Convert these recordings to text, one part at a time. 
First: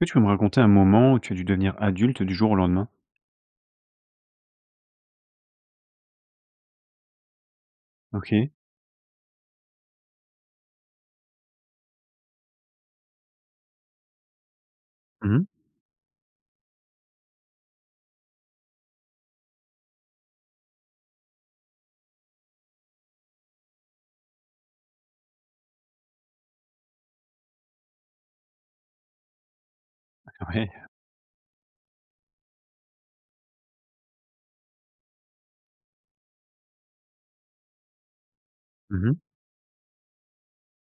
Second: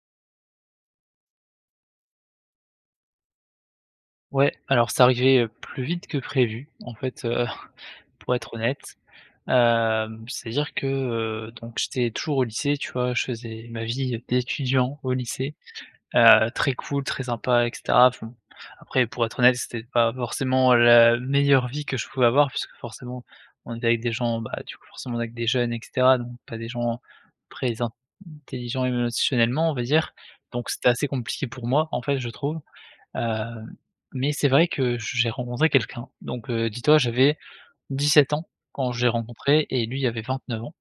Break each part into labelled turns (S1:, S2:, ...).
S1: Est-ce que tu peux me raconter un moment où tu as dû devenir adulte du jour au lendemain?
S2: Ouais, alors c'est arrivé, heu, plus vite que prévu en fait, heu, pour
S1: OK.
S2: être honnête. Hem, c'est-à-dire que, heu, donc j'étais toujours au lycée, tu vois? Je faisais ma vie d'étudiant au
S1: Mmh mh.
S2: lycée. Heu, très cool, très sympa et cetera, enfin. Après, pour être honnête, c'était pas forcément la meilleure vie que je pouvais avoir puisque, forcément, on est avec des gens, bah, du coup, forcément avec des jeunes et cetera, donc pas des gens, très intelligents émotionnellement, on va dire. Donc
S1: Ouais.
S2: c'était assez compliqué pour moi, en fait, je trouve. Heu, mais c'est vrai que je j'ai rencontré quelqu'un. Donc, heu, dis-toi, j'avais 17 ans quand je
S1: Mmm
S2: l'ai
S1: mh.
S2: rencontré et lui avait 29 ans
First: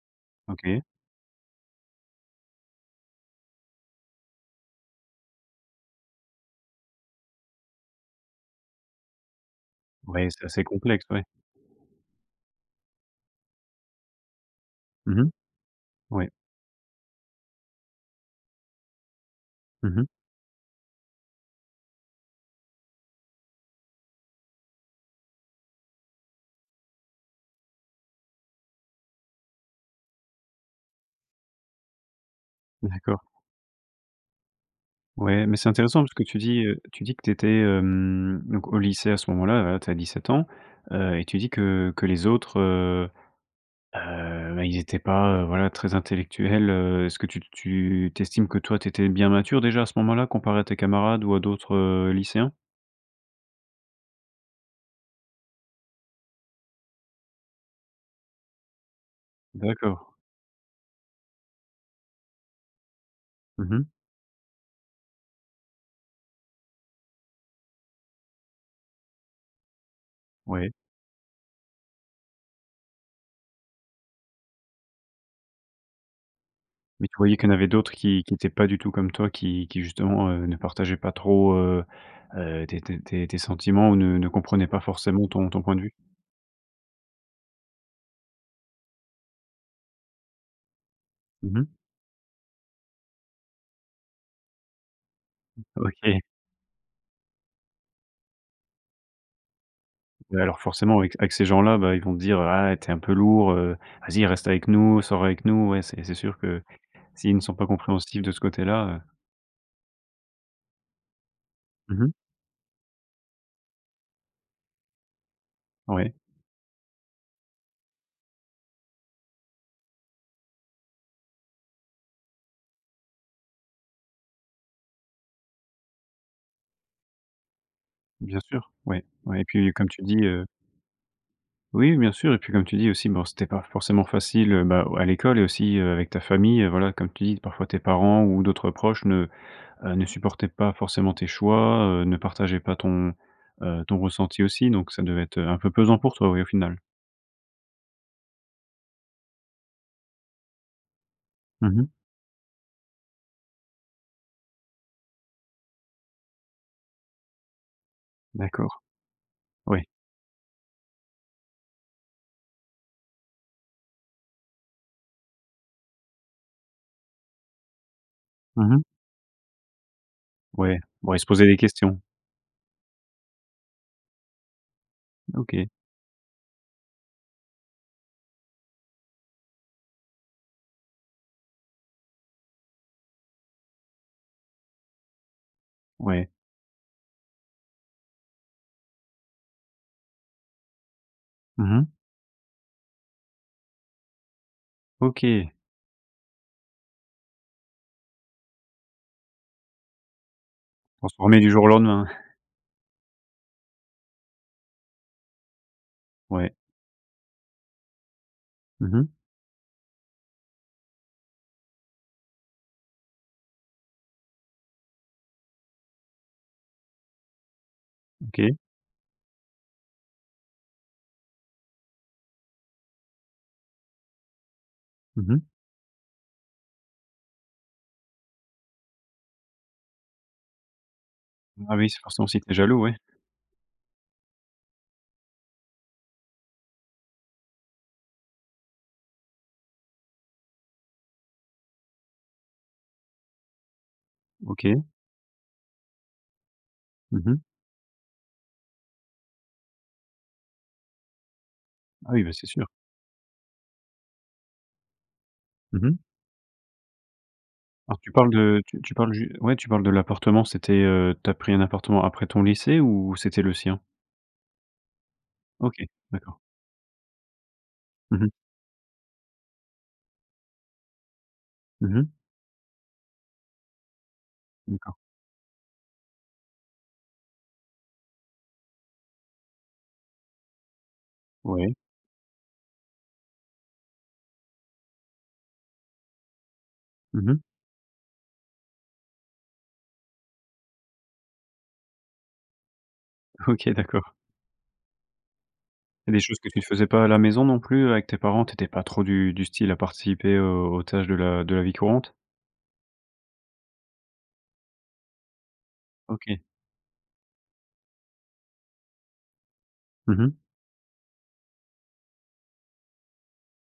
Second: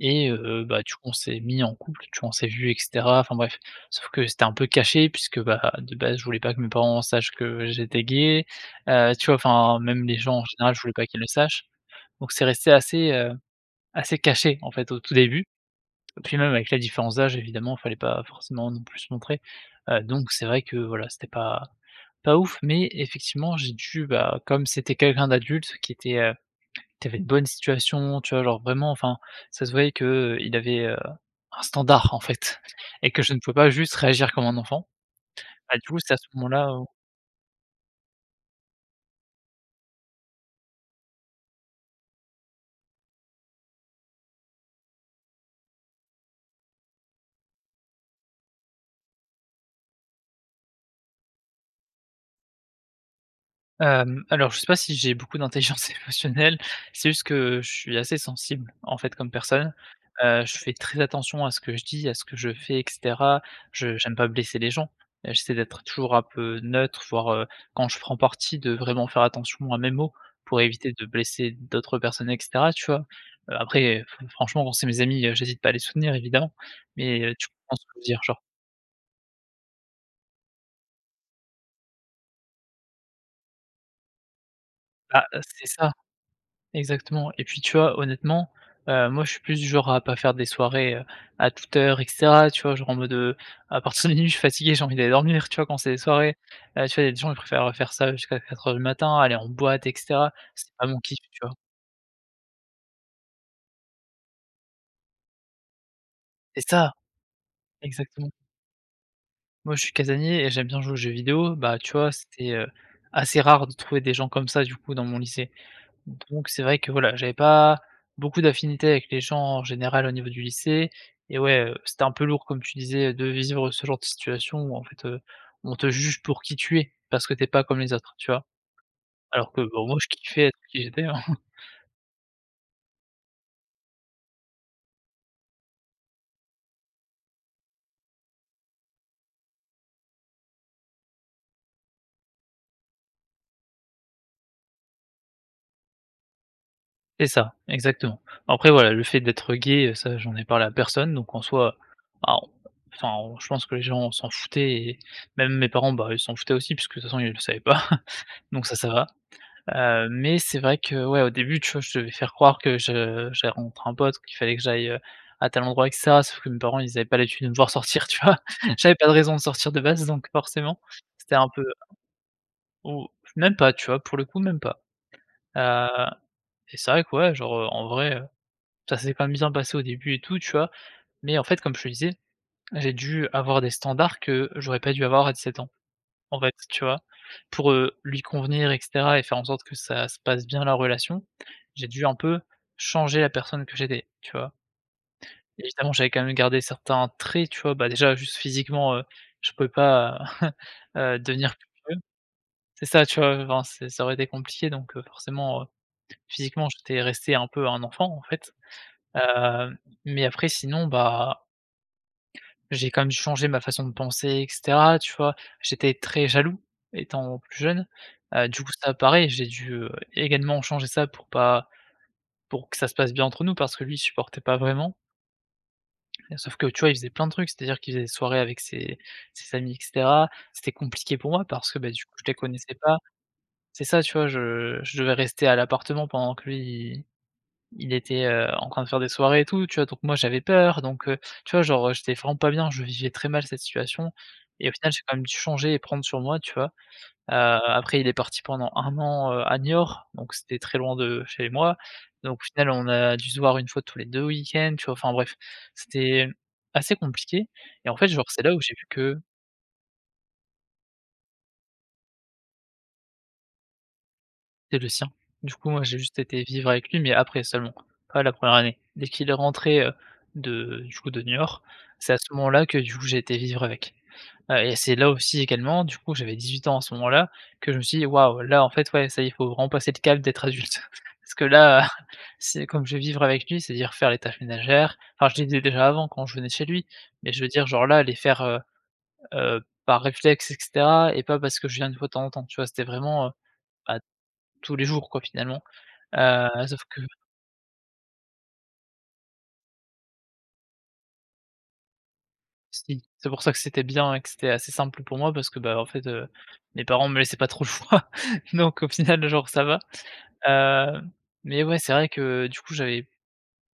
S2: et heu,
S1: OK.
S2: bah, du coup, on s'est mis en couple, tu vois? On s'est vus, et cetera. Enfin bref, sauf que c'était un peu caché puisque, bah, de base, je voulais pas que mes parents sachent que j'étais gay. Heu, tu vois, enfin, même les
S1: Ouais,
S2: gens
S1: c'est
S2: en
S1: assez
S2: général, je voulais
S1: complexe,
S2: pas qu'ils
S1: ouais.
S2: le sachent. Donc c'est resté assez, heu, assez caché, en fait, au tout
S1: Mmh mh.
S2: début. Et
S1: Oui.
S2: puis, même avec la différence d'âge, évidemment, fallait pas forcément non plus se montrer.
S1: Mmh
S2: Heu,
S1: mh.
S2: donc c'est vrai que voilà, c'était pas pas ouf mais effectivement j'ai dû, bah, comme c'était quelqu'un d'adulte qui était, heu qui avait une bonne situation, tu vois? Genre, vraiment, enfin, ça se voyait qu'il avait, heu, un standard, en fait. Et que
S1: D'accord.
S2: je ne pouvais pas juste réagir comme un enfant.
S1: Ouais, mais c'est
S2: Bah, du coup
S1: intéressant
S2: c'est
S1: parce
S2: à
S1: que
S2: ce
S1: tu
S2: moment
S1: dis,
S2: là
S1: heu,
S2: où
S1: tu dis que tu étais, hem, donc, au lycée à ce moment-là, heu, tu as 17 ans. Heu, et tu dis que que les autres, heu, heu, bah, ils étaient pas, heu, voilà, très intellectuels, heu. Est-ce que tu tu tu estimes que toi, tu étais bien mature déjà à ce moment-là, comparé à tes camarades ou à d'autres, heu, lycéens?
S2: Hem, alors je sais pas si j'ai beaucoup d'intelligence émotionnelle, c'est juste que je suis assez sensible, en fait, comme personne.
S1: D'accord.
S2: Heu, je fais très attention à ce que je dis, à ce que je fais, et cetera.
S1: Mmh mh.
S2: Je j'aime pas blesser les gens. Et j'essaie d'être toujours un peu neutre, voire, heu, quand je prends parti de vraiment faire attention à mes mots. Pour
S1: Ouais.
S2: éviter de blesser d'autres personnes et cetera, tu vois? Heu, après, fre franchement, c'est mes amis, heu, j'hésite pas à les soutenir, évidemment,
S1: Mais tu
S2: mais, heu,
S1: voyais
S2: tu
S1: qu'il y en avait
S2: penses
S1: d'autres
S2: tout dire,
S1: qui qui
S2: genre.
S1: étaient pas du tout comme toi? Qui qui, justement, heu, ne partageaient pas trop, heu heu, tes tes tes tes sentiments ou ne ne comprenaient pas
S2: Bah,
S1: forcément
S2: heu,
S1: ton ton
S2: c'est
S1: point de
S2: ça.
S1: vue?
S2: Exactement, et puis, tu vois, honnêtement, heu, moi je suis plus genre à pas faire des soirées, heu, à
S1: Mmh mh.
S2: toute heure et cetera, tu vois? Genre, en mode, heu, à partir de minuit je suis fatigué, j'ai envie d'aller dormir, tu vois? Quand c'est des
S1: OK.
S2: soirées, heu, tu vois, les gens ils préfèrent, heu, faire ça jusqu'à 4:00 du matin, aller en boîte et cetera.
S1: Alors,
S2: C'est pas
S1: forcément,
S2: mon
S1: avec
S2: kiff,
S1: avec
S2: tu
S1: ces
S2: vois?
S1: gens-là, bah, ils vont dire: «Ah, et tu es un peu lourd, heu. Vas-y reste avec nous, sors avec nous», ouais, c'est c'est sûr que
S2: C'est ça!
S1: s'ils ne sont pas compréhensifs
S2: Exactement.
S1: de ce côté-là, heu
S2: Moi je suis casanier et j'aime bien jouer aux jeux vidéo, bah, tu
S1: Mmh
S2: vois,
S1: mh.
S2: c'était, heu, assez rare de trouver des gens comme ça, du coup, dans mon lycée.
S1: Ouais.
S2: Donc c'est vrai que voilà, j'avais pas beaucoup d'affinités avec les gens, en général, au niveau du lycée. Et ouais, heu, c'était un peu lourd comme tu disais, de vivre ce genre de situation où en fait, heu, on te juge pour qui tu es. Parce que tu es pas comme les autres, tu
S1: Bien
S2: vois?
S1: sûr, ouais. Ouais, et
S2: Alors que,
S1: puis
S2: bah,
S1: comme
S2: moi
S1: tu
S2: je
S1: dis, heu.
S2: kiffais être qui j'étais, hein.
S1: Oui, oui, bien sûr. Et puis comme tu dis aussi, bah, c'était pas forcément facile, heu, bah, à l'école et aussi, heu, avec ta famille, heu, voilà, comme tu dis, parfois tes parents ou d'autres proches ne, heu, ne supportaient pas forcément tes choix. Heu, ne partageaient pas ton, heu, ton ressenti aussi donc ça devait être un peu pesant pour toi, oui, au final.
S2: C'est ça, exactement. Après voilà, le fait d'être gay, heu, ça, j'en ai parlé à personne, donc en
S1: Mmh
S2: soi,
S1: mh.
S2: bah, on enfin, on je pense que les gens s'en foutaient, et même mes parents, bah, ils s'en foutaient aussi puisque, de toute façon, ils le savaient pas. Donc ça,
S1: D'accord,
S2: ça va.
S1: oui.
S2: Heu, mais c'est vrai que ouais au début, tu vois, je devais faire croire que je j'avais rencontrer un pote, qu'il fallait que j'aille, à tel endroit, et cetera, sauf que mes parents, ils avaient pas l'habitude de me voir sortir, tu vois?
S1: Mmh mh.
S2: J'avais pas de raison de sortir de base, donc
S1: Ouais,
S2: forcément,
S1: bon, ils se
S2: c'était
S1: posaient
S2: un
S1: des
S2: peu
S1: questions.
S2: même pas, tu vois pour le coup, même pas.
S1: OK.
S2: Heu, et c'est vrai que ouais, genre, heu, en vrai, heu, ça s'est quand même bien passé au début et tout, tu vois? Mais en fait comme je te disais, j'ai dû avoir des standards que j'aurais pas dû avoir à 17 ans.
S1: Ouais.
S2: En fait, tu vois? Pour, heu, lui convenir, et cetera et faire en sorte que ça se passe bien la relation,
S1: Mmh
S2: j'ai
S1: mh.
S2: dû un peu changer la personne que j'étais, tu vois?
S1: OK.
S2: Évidemment, j'avais quand même gardé certains traits, tu vois? Bah, déjà juste physiquement, heu, je peux pas, heu, heu,
S1: Transformé du
S2: devenir
S1: jour au
S2: [unintelligible]
S1: lendemain.
S2: c'est ça, tu vois? Enfin, c'est ça aurait été compliqué, donc, heu, forcément, heu,
S1: Ouais.
S2: physiquement, j'étais resté un peu un enfant, en fait,
S1: Mmh mh.
S2: heu, mais après sinon, bah j'ai quand même changé ma façon de penser, et cetera, tu vois? J'étais très jaloux étant plus jeune. Heu,
S1: OK.
S2: du coup, ça pareil, j'ai dû, heu, également changer ça pour pas pour que ça se passe bien entre nous parce que lui, il supportait pas vraiment
S1: Mmh mh.
S2: et sauf que tu vois, il faisait plein de trucs. C'est-à-dire qu'il faisait des soirées avec ses ses amis, et cetera. C'était compliqué pour moi parce
S1: Bah,
S2: que, beh,
S1: oui, c'est
S2: du
S1: pour
S2: coup,
S1: ça
S2: je les
S1: aussi que tu es
S2: connaissais
S1: jaloux, ouais.
S2: pas. C'est ça, tu vois? Je je devais rester à l'appartement pendant que lui, il il était, heu, en train de faire des soirées et tout, tu vois? Donc moi j'avais peur, donc, heu, tu vois? Genre, heu, j'étais vraiment pas bien, je vivais très mal cette situation et au
S1: OK.
S2: final, j'ai quand même dû changer et prendre sur moi, tu vois?
S1: Mmh
S2: Heu,
S1: mh.
S2: après, il est parti pendant 1 an, heu, à Niort, donc c'était très loin de chez moi.
S1: Ah oui, bah,
S2: Donc au
S1: c'est sûr.
S2: final, on a dû se voir 1 fois tous les 2 week-ends, tu vois? Enfin bref,
S1: Mmh mh.
S2: c'était, hem, assez compliqué et en
S1: Alors,
S2: fait,
S1: tu
S2: genre
S1: parles
S2: c'est là où
S1: de
S2: j'ai
S1: tu
S2: vu
S1: tu parles
S2: que
S1: ju ouais, tu parles de l'appartement, c'était, heu, tu as pris un appartement après ton lycée ou c'était le sien?
S2: C'est le sien. Du coup,
S1: OK.
S2: moi, j'ai juste
S1: D'accord.
S2: été vivre avec lui, mais après seulement, pas
S1: Mmh
S2: la
S1: mh.
S2: 1re année. Dès qu'il est rentré, heu, de du coup de Niort,
S1: Mmh mh.
S2: c'est à ce moment-là que, du coup, j'ai été vivre avec. Heu, et
S1: D'accord.
S2: c'est là aussi également, du coup, j'avais 18 ans à ce moment-là que je me suis dit: «Waouh, là en fait ouais ça y est, faut vraiment passer le cap d'être adulte» parce que
S1: Ouais.
S2: là, c'est comme je vais vivre avec lui, c'est-à-dire faire les tâches ménagères. Enfin je les faisais déjà avant quand je venais chez lui,
S1: Mmh
S2: mais je
S1: mh.
S2: veux dire genre là, les faire, heu, heu, par réflexe, et cetera et pas parce que je viens, 1 fois de temps en temps, tu vois? C'était vraiment, heu,
S1: OK.
S2: bah,
S1: D'accord.
S2: tous les jours quoi finalement,
S1: C'est des choses que tu
S2: heu, sauf
S1: faisais
S2: que
S1: pas à la maison non plus, heu, avec tes parents? Tu étais pas trop du du style à participer aux aux tâches de la de la vie courante?
S2: Si. C'est pour ça que c'était bien et que c'était assez simple pour moi parce que, bah, en fait, heu,
S1: OK.
S2: mes parents me laissaient pas trop le choix. Donc au final, genre ça va.
S1: Mmh mh.
S2: Heu, mais ouais, c'est vrai que du coup, j'avais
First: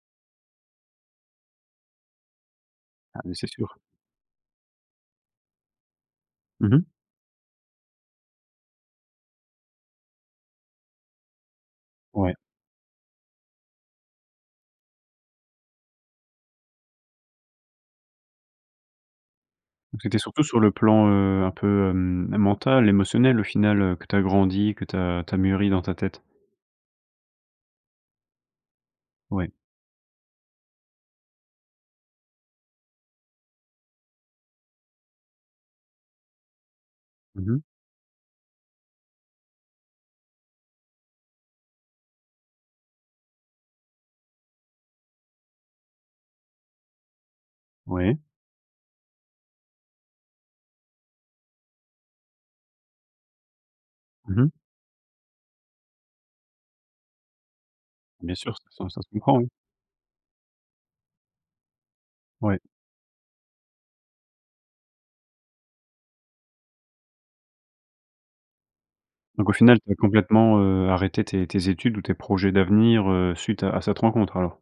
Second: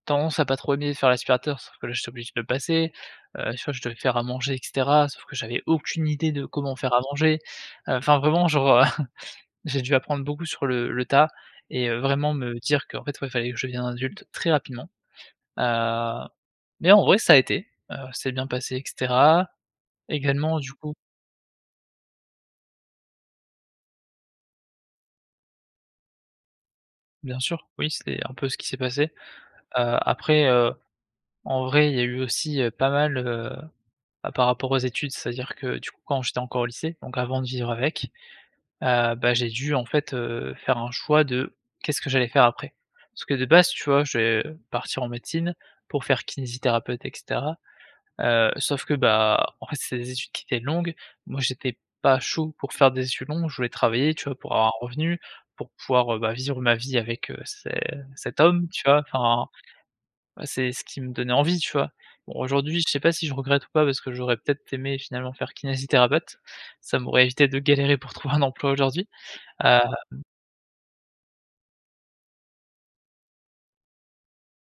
S2: tendance à pas trop aimer faire l'aspirateur, sauf que là, j'étais obligé de le passer.
S1: Ah, beh, c'est
S2: Heu, tu vois?
S1: sûr.
S2: Je devais faire à manger, et cetera, sauf que j'avais aucune idée de
S1: Mmh
S2: comment
S1: mh.
S2: faire à manger. Heu, enfin vraiment, genre heu, j'ai dû apprendre beaucoup sur le le tas et heu, vraiment
S1: Ouais.
S2: me dire qu'en fait, ouais, fallait que je devienne adulte très rapidement. Heu, mais en vrai ça a été, heu, ça s'est bien passé et cetera.
S1: Donc, c'était surtout
S2: Également
S1: sur le
S2: du coup
S1: plan, heu, un peu, hem, mental émotionnel au final, heu, que tu as grandi, que tu as tu as mûri dans ta tête?
S2: Bien sûr, oui c'est un peu ce qui s'est passé.
S1: Oui.
S2: Heu, après, heu, en vrai, il y a eu aussi, heu, pas mal, heu, bah, par rapport aux études. C'est-à-dire que du coup, quand j'étais encore au lycée, donc avant de
S1: Mmh mh.
S2: vivre avec, heu, bah, j'ai dû, en fait, heu, faire un choix de qu'est-ce que j'allais faire après. Parce que de base, tu vois? Je devais partir en médecine pour faire kinésithérapeute, et cetera.
S1: Ouais.
S2: Heu, sauf que, bah, en fait, c'était des études qui étaient longues. Moi, j'étais pas chaud pour faire des études longues, je voulais travailler, tu vois?
S1: Mmh mh.
S2: Pour avoir un revenu, pour pouvoir, heu, bah, vivre ma vie avec, heu, ce
S1: Bien
S2: cet
S1: sûr,
S2: homme, tu
S1: ça se
S2: vois?
S1: ça se comprend,
S2: Enfin,
S1: oui.
S2: bah, c'est ce qui me donnait envie, tu vois? Bon,
S1: Ouais.
S2: aujourd'hui je sais pas si je regrette ou pas parce que j'aurais peut-être aimé finalement faire kinésithérapeute, ça m'aurait évité de galérer pour trouver un emploi aujourd'hui.
S1: Donc au final,
S2: Heu
S1: tu as complètement, heu, arrêté tes tes études ou tes projets d'avenir, heu, suite à à cette rencontre alors?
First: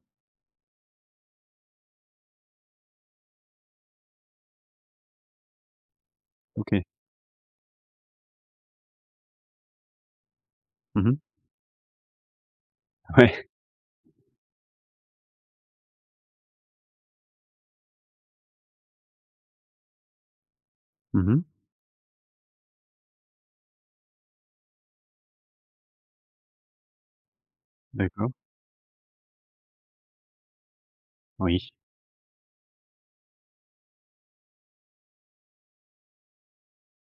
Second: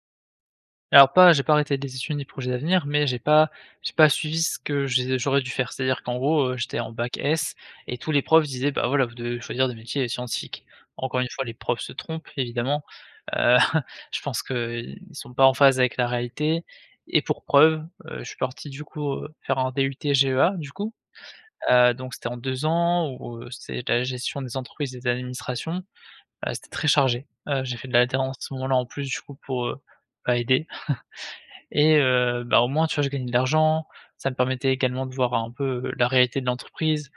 S2: Alors pas j'ai pas arrêté des études ni projets d'avenir mais, j'ai pas j'ai pas suivi ce que j'ai j'aurais dû faire. C'est-à-dire qu'en gros, heu, j'étais
S1: OK.
S2: en bac S et tous les profs disaient: «Bah, voilà, vous devez choisir des métiers scientifiques».
S1: Mmh mh.
S2: Encore une fois, les profs se trompent évidemment.
S1: Ouais.
S2: Heu, je pense qu'ils sont pas en phase avec la réalité et pour preuve, heu, je suis parti du coup, heu, faire un DUT GEA, du coup.
S1: Mmh mh.
S2: Heu, donc, c'était en 2 ans où, heu, c'est la gestion des entreprises et des administrations. Bah, c'était très chargé. Heu, j'ai fait de
S1: D'accord.
S2: l'alternance à ce moment-là en plus du coup, pour, heu, bah, aider
S1: Oui.
S2: et heu, bah, au moins, tu vois? Je gagnais de l'argent, ça me permettait également de voir un peu la réalité de l'entreprise.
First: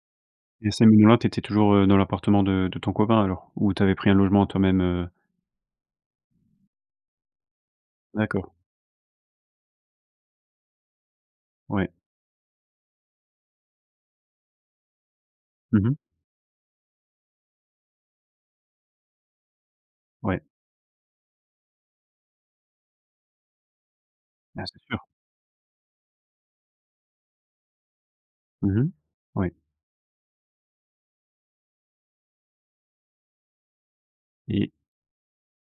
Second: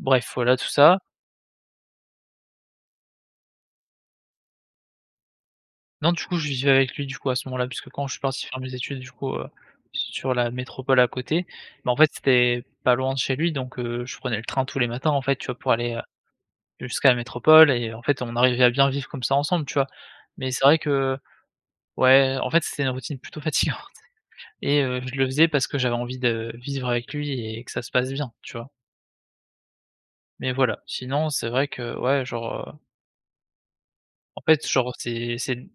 S2: Bref, voilà, tout
S1: Et à ce
S2: ça.
S1: moment là, tu étais toujours, heu, dans l'appartement de de ton copain alors? Ou tu avais pris un logement toi même, heu
S2: Non, du coup, je vivais avec lui, du coup, à ce moment-là. Puisque quand je suis parti
S1: D'accord.
S2: faire mes études, du coup, heu, sur la métropole à côté,
S1: Ouais.
S2: bah, en fait, c'est pas loin de chez lui. Donc, heu, je prenais le train tous les matins, en fait, tu vois? Pour
S1: Mmh
S2: aller,
S1: mh.
S2: heu, jusqu'à la métropole et heu, en fait, on arrivait à bien vivre comme ça ensemble, tu vois?
S1: Ouais.
S2: Mais c'est vrai que ouais, en fait, c'était une routine plutôt fatigante
S1: Ah, c'est
S2: et, heu,
S1: sûr!
S2: je le faisais parce que j'avais envie de vivre avec lui et que ça se passe bien, tu vois?
S1: Mmh mh, ouais.
S2: Mais voilà. Sinon c'est vrai que ouais genre, heu en fait
S1: Et
S2: genre c'est c'est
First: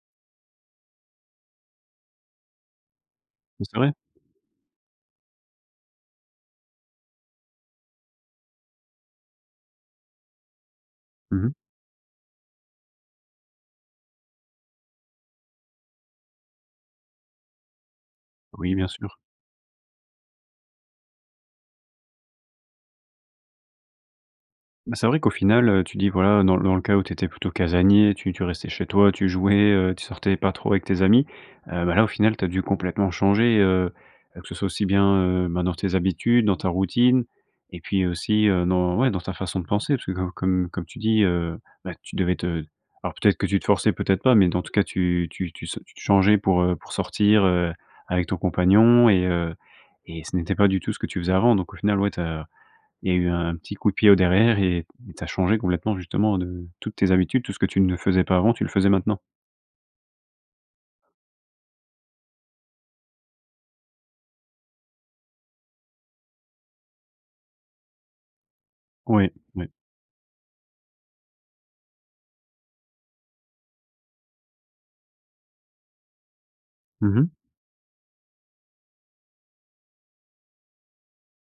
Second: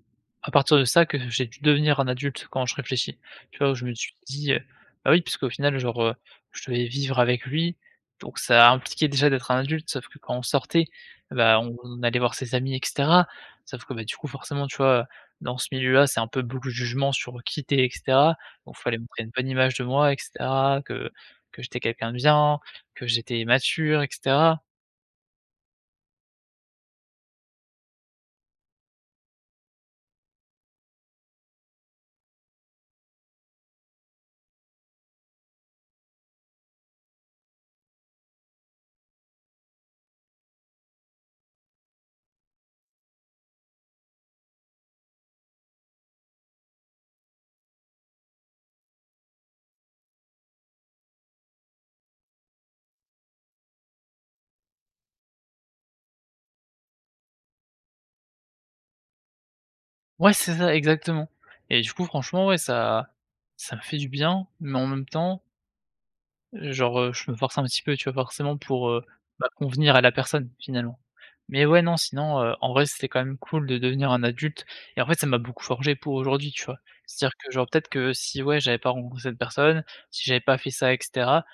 S2: à partir de ça que j'ai dû devenir un adulte, quand je réfléchis. Tu vois? Où je me
S1: Essaierai?
S2: suis dit, heu bah oui puisqu'au final genre, heu, je devais vivre avec lui, donc ça impliquait déjà d'être un adulte. Sauf que, quand on sortait, et
S1: Mmh mh.
S2: bah on on allait voir ses amis et cetera. Sauf que, bah, du coup, forcément, tu vois, heu, dans ce milieu-là, c'est un peu, beaucoup de jugement sur qui tu es et cetera. Donc,
S1: Oui,
S2: il
S1: bien
S2: fallait
S1: sûr.
S2: montrer une bonne image de moi, et cetera. Que que j'étais quelqu'un de bien, que j'étais mature, et cetera!
S1: Bah c'est vrai qu'au final, heu, tu dis, voilà, dans le dans le cas où tu étais plutôt casanier, tu tu restais chez toi, tu jouais, heu, tu sortais pas trop avec tes amis, heu, bah là, au final, tu as dû complètement changer, heu, heu, que ce soit aussi bien, heu, bah dans tes habitudes, dans ta routine et puis aussi, heu, dans ouais, dans ta façon de penser. Puisque comme comme comme tu dis, heu, bah, tu devais te alors peut être que tu te forçais peut être pas, mais dans tout cas, tu tu tu se tu te changeais pour, heu pour sortir, heu, avec ton compagnon et heu et ce n'était pas du tout ce que tu faisais avant. Donc au final, ouais, tu as il y a eu un petit coup de pied au derrière et tu as changé complètement. Justement, de toutes tes habitudes, tout ce que tu ne faisais pas avant, tu le faisais maintenant.
S2: Ouais, c'est ça exactement. Et du coup, franchement, ouais ça ça me fait du bien, mais en même temps genre heu je me force un petit peu, tu vois? Forcément pour heu
S1: Oui.
S2: bah
S1: Oui.
S2: convenir à la personne, finalement. Mais ouais, non, sinon heu, en vrai c'était quand même cool de devenir un adulte et en fait, ça m'a beaucoup forgé pour aujourd'hui, tu vois?
S1: Mmh mh.
S2: C'est-à-dire, que genre, peut-être que si, ouais, j'avais pas rencontré cette personne, si j'avais pas fait ça et cetera,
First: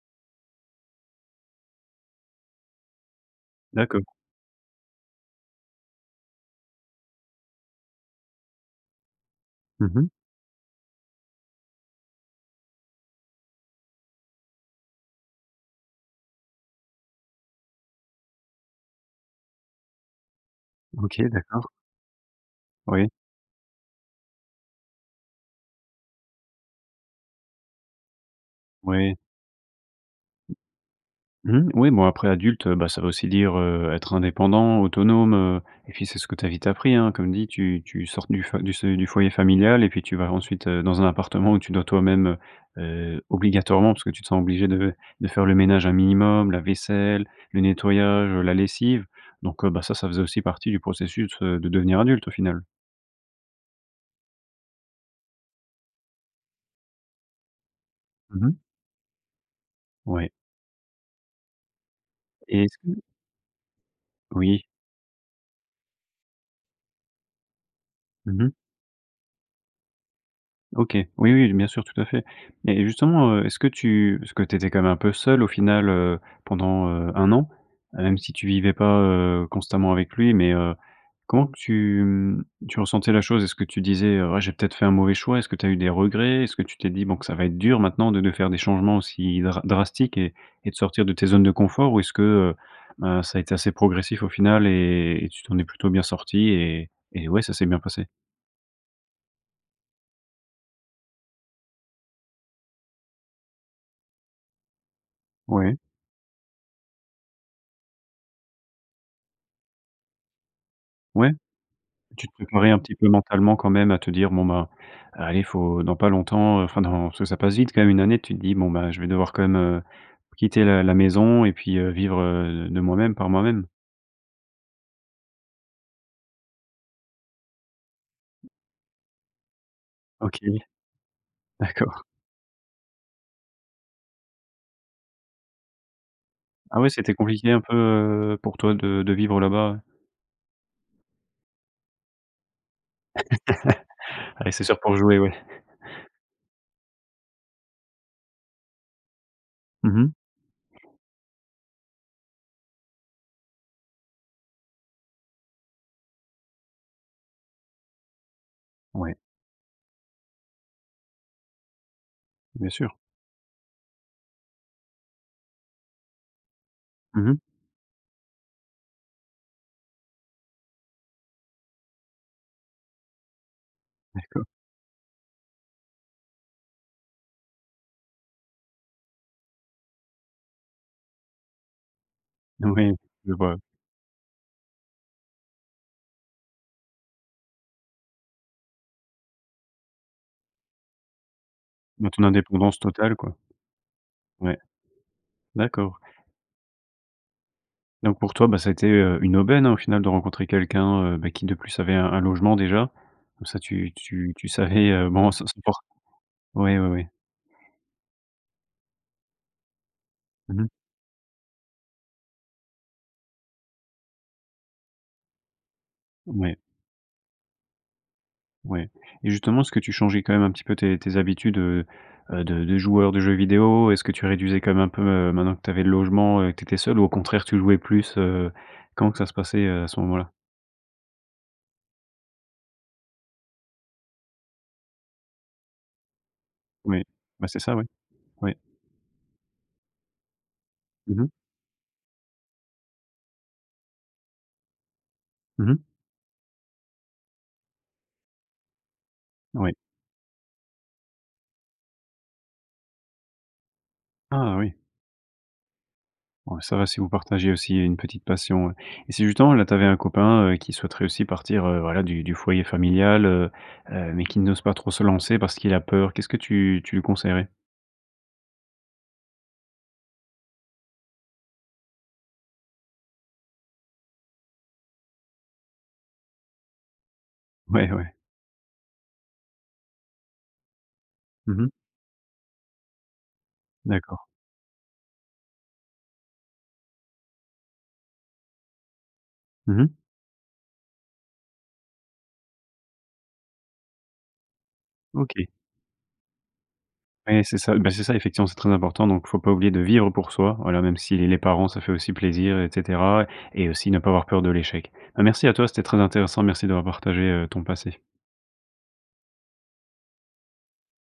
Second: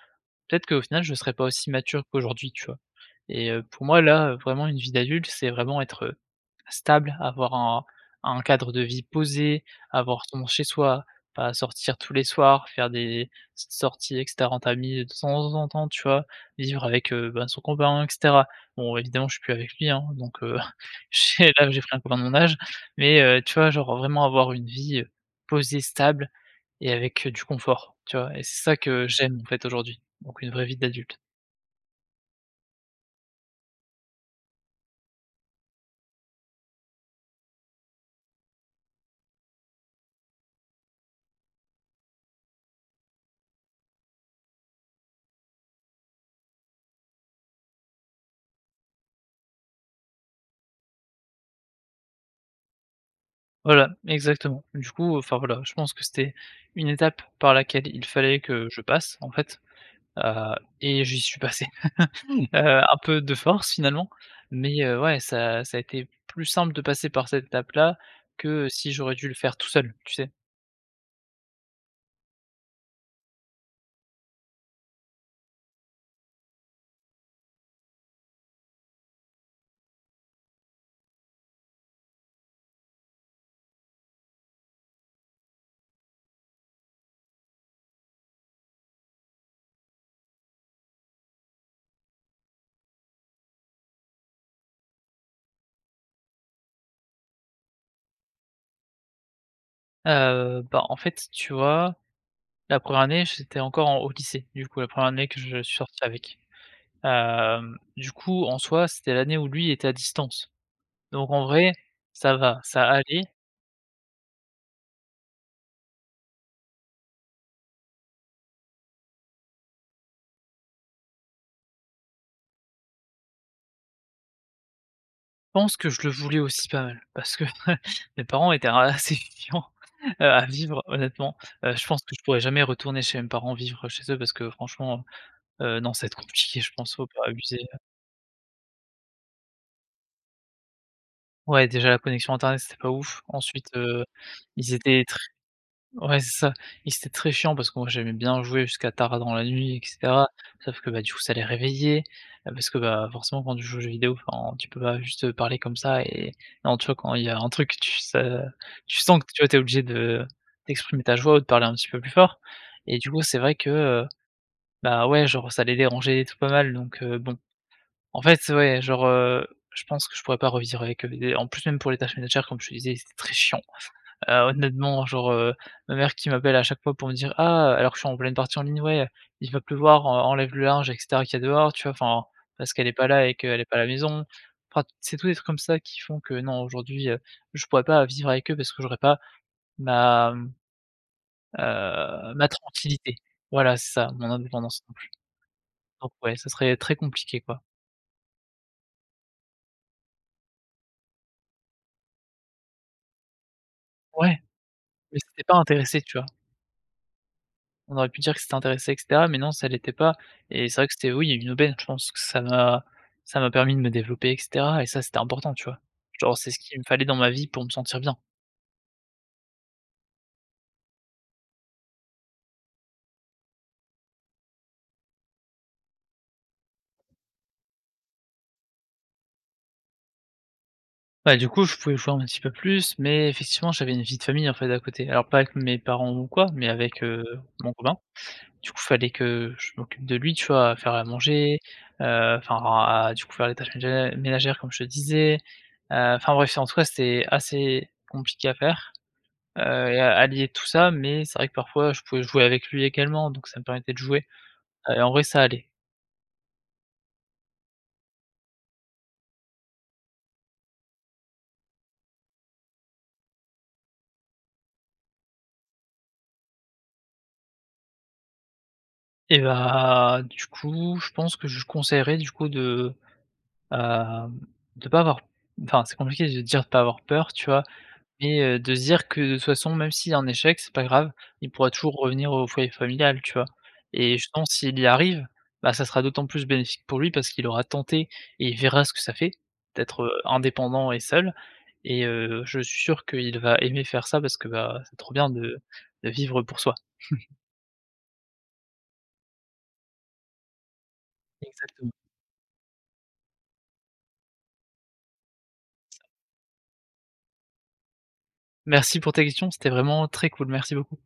S2: peut-être qu'au final je serais pas aussi mature qu'aujourd'hui, tu vois? Et heu pour moi,
S1: D'accord.
S2: là, vraiment, une vie d'adulte c'est vraiment être, heu, stable, avoir un un cadre de vie posé,
S1: Mmh mh.
S2: avoir ton chez-soi, pas sortir tous les soirs, faire des petites sorties, et cetera, en famille, de temps en temps, tu vois? Vivre avec, heu, ben son copain, et cetera. Bon, évidemment, je suis plus avec lui, hein donc heu,
S1: OK,
S2: ch
S1: d'accord.
S2: là, j'ai pris un copain de mon âge,
S1: Oui.
S2: mais heu, tu vois, genre vraiment avoir une vie heu, posée, stable et avec, heu, du confort, tu vois? Et c'est ça, que
S1: Oui.
S2: j'aime, en fait, aujourd'hui, donc une vraie vie d'adulte.
S1: Mmh mh, oui, bon, après, adulte, heu, bah, ça veut aussi dire heu, être indépendant, autonome heu, et puis, c'est ce que tu as vite appris, hein. Comme dit, tu tu sors du du se du foyer familial et puis tu vas ensuite, heu, dans un appartement où tu dois toi-même heu, heu, obligatoirement, parce que tu te sens obligé de de faire le ménage un minimum, la vaisselle, le nettoyage, heu la lessive. Donc, heu, bah ça, ça faisait aussi partie du processus, heu, de devenir adulte, au final.
S2: Voilà. Exactement, du coup enfin, voilà, je pense que c'était une étape par laquelle il fallait
S1: Mmh mh.
S2: que je passe, en fait.
S1: Ouais.
S2: Heu, et j'y suis passé heu
S1: Et, est-ce
S2: un
S1: que
S2: peu de force, finalement.
S1: Oui.
S2: Mais heu, ouais, ça ça a été plus simple de passer par cette étape-là,
S1: Mmh mh.
S2: que si j'aurais dû le faire tout seul, tu sais?
S1: OK. Oui, oui, bien sûr, tout à fait. Mais justement, heu, est-ce que tu parce que tu étais quand même un peu seul, au final, heu, pendant heu, un an? Même si tu vivais pas, heu, constamment avec lui, mais heu, comment tu mmh, tu ressentais la chose? Est-ce que tu disais: «Ouais, j'ai peut-être fait un mauvais choix»? Est-ce que tu as eu des regrets? Est-ce que tu t'es dit, bon que ça va être dur maintenant de de faire des changements aussi dra drastiques et et de sortir de tes zones de confort? Ou est-ce que heu, heu, ça a été assez progressif, au final, et tu t'en es plutôt bien sorti, et et ouais, ça s'est bien passé?
S2: Heu, bah, en fait, tu vois, la première année, j'étais encore, en au lycée, du coup, la première année que je suis
S1: Ouais.
S2: sorti avec. Hem, du coup, en soi, c'était l'année où lui, était à distance. Donc
S1: Ouais?
S2: en vrai,
S1: Tu te
S2: ça va,
S1: préparais un
S2: ça
S1: petit peu
S2: allait.
S1: mentalement, quand même à te dire: «Bon ben, allez, il faut dans pas longtemps, heu, enfin dans», parce que ça passe vite quand même une année, tu te dis: «Bon, ben je vais devoir quand même, heu, quitter la la maison et puis, heu vivre, heu, de moi-même, par moi-même».
S2: Je pense que je le voulais aussi pas mal. Parce que mes parents étaient assez chiants heu
S1: OK.
S2: à vivre honnêtement. Heu, je pense
S1: D'accord.
S2: que je pourrais jamais retourner chez mes parents vivre chez eux parce que franchement heu, non, ça va être compliqué, je
S1: Ah ouais,
S2: pense, faut
S1: c'était
S2: pas
S1: compliqué
S2: abuser.
S1: un peu, heu, pour toi, de de vivre là-bas, ouais?
S2: Ouais, déjà, la connexion internet, c'était pas ouf. Ensuite, heu,
S1: Oui c'est
S2: ils
S1: sûr pour
S2: étaient tr
S1: jouer, oui.
S2: ouais, c'est ça. Ils étaient très chiants parce que moi, j'aimais bien jouer jusqu'à tard dans la nuit, et
S1: Mmh mh.
S2: cetera, sauf que, bah, du coup, ça les réveillait, heu, parce que, bah, forcément, quand tu joues aux jeux vidéo, enfin, tu peux pas juste, heu, parler comme ça et en tu vois, quand il y a un truc, tu s heu, tu
S1: Ouais.
S2: sens que, tu vois, tu es obligé de d'exprimer ta joie ou de parler un petit peu plus fort
S1: Bien sûr.
S2: et du coup c'est vrai que, heu, bah, ouais, genre, ça les dérangeait et tout pas mal donc, heu,
S1: Mmh mh.
S2: bon, en fait, ouais, genre, heu, je pense que je pourrais pas revivre avec eux, des en plus, même pour les tâches ménagères comme je te disais ils étaient très chiant. Heu,
S1: D'accord.
S2: honnêtement, genre, heu, ma mère qui m'appelle à chaque fois pour me dire: «Ah» alors que je suis en pleine partie en ligne, «ouais, il va pleuvoir, en enlève le linge, et cetera qui a dehors», tu vois? Enfin parce qu'elle est
S1: Oui,
S2: pas là
S1: je
S2: et
S1: vois.
S2: qu'elle est pas à la maison. Enfin, c'est tout des trucs comme ça qui font que non, aujourd'hui, heu, je pourrais pas vivre avec eux parce que j'aurais pas ma, mmh,
S1: Bah, ton
S2: heu, ma
S1: indépendance
S2: tranquillité.
S1: totale, quoi.
S2: Voilà c'est ça, mon
S1: Ouais,
S2: indépendance non plus.
S1: d'accord.
S2: Donc ouais, ça serait très compliqué, quoi.
S1: Donc, pour toi, bah ça a été, heu, une aubaine, hein, au final de rencontrer quelqu'un, heu, bah, qui de plus, avait un un logement déjà. Comme ça, tu tu
S2: Ouais,
S1: tu savais, heu,
S2: mais
S1: bon
S2: c'était
S1: ça ça
S2: pas
S1: dure
S2: intéressé, tu vois?
S1: oui, oui oui.
S2: On aurait pu dire que c'était intéressé, et cetera, mais non, ça l'était pas
S1: Mmh mh.
S2: et c'est vrai que c'était, oui, une aubaine. Je pense que ça m'a ça m'a permis de me développer, et cetera et ça, c'était important, tu vois? Genre, c'est
S1: Ouais.
S2: ce qu'il me fallait dans ma vie pour me sentir bien.
S1: Ouais et justement, est-ce que tu changeais quand même un petit peu tes tes habitudes, heu, heu, de de joueur de jeux vidéo? Est-ce que tu réduisais quand même un peu, heu, maintenant que tu avais le logement et que tu étais seul ou au contraire, tu jouais plus, heu? Comment que ça se passait à ce moment-là?
S2: Bah, du coup, je pouvais [unintelligible] un petit peu plus, mais effectivement, j'avais une vie de famille en fait à côté. Alors pas avec mes parents ou quoi, mais avec,
S1: Oui.
S2: heu,
S1: Bah, c'est
S2: mon
S1: ça, oui.
S2: copain.
S1: Oui.
S2: Du coup, il fallait que je m'occupe de lui, tu vois? À faire à
S1: Mmh mh.
S2: manger, heu, enfin à du coup faire les tâches mé ménagères comme je te disais.
S1: Mmh mh.
S2: Heu, enfin bref, en tout cas, c'était assez compliqué à faire, heu,
S1: Ouais.
S2: et à allier tout ça mais c'est vrai que parfois je pouvais jouer avec lui également donc ça me permettait de jouer
S1: Ah oui.
S2: et en vrai ça allait.
S1: Ouais, ça va si vous partagez aussi il y a une petite passion. Et si justement, là tu avais un copain, heu, qui souhaiterait aussi partir, heu, voilà du du foyer familial, heu, heu, mais qui n'ose pas trop se lancer parce qu'il a peur. Qu'est-ce que tu tu lui conseillerais?
S2: Et bah, du coup je pense que je lui conseillerais du coup de, hem, de pas avoir enfin c'est compliqué de dire, de pas avoir peur, tu vois?
S1: Ouais, ouais.
S2: Mais, heu, de se dire, que de toute façon même s'il y a un échec c'est pas grave. Il
S1: Mmh mh.
S2: pourra toujours revenir au foyer familial, tu vois? Et
S1: D'accord.
S2: je pense s'il y arrive, bah, ça sera d'autant plus bénéfique pour lui parce qu'il aura tenté et il verra ce que ça fait
S1: Mmh mh.
S2: d'être, heu, indépendant et seul, et, heu, je suis sûr qu'il va aimer faire ça parce que, bah, c'est trop bien
S1: OK.
S2: de de vivre pour soi.
S1: Ouais c'est ça, bah, c'est ça effectivement c'est très important, donc il faut pas oublier de vivre pour soi, voilà même si les parents ça fait
S2: Exactement.
S1: aussi plaisir et cetera, et aussi ne pas avoir peur de l'échec. Bah, merci à toi, c'était très intéressant, merci d'avoir partagé, heu, ton passé.
S2: Merci pour tes questions, c'était vraiment très cool. Merci beaucoup.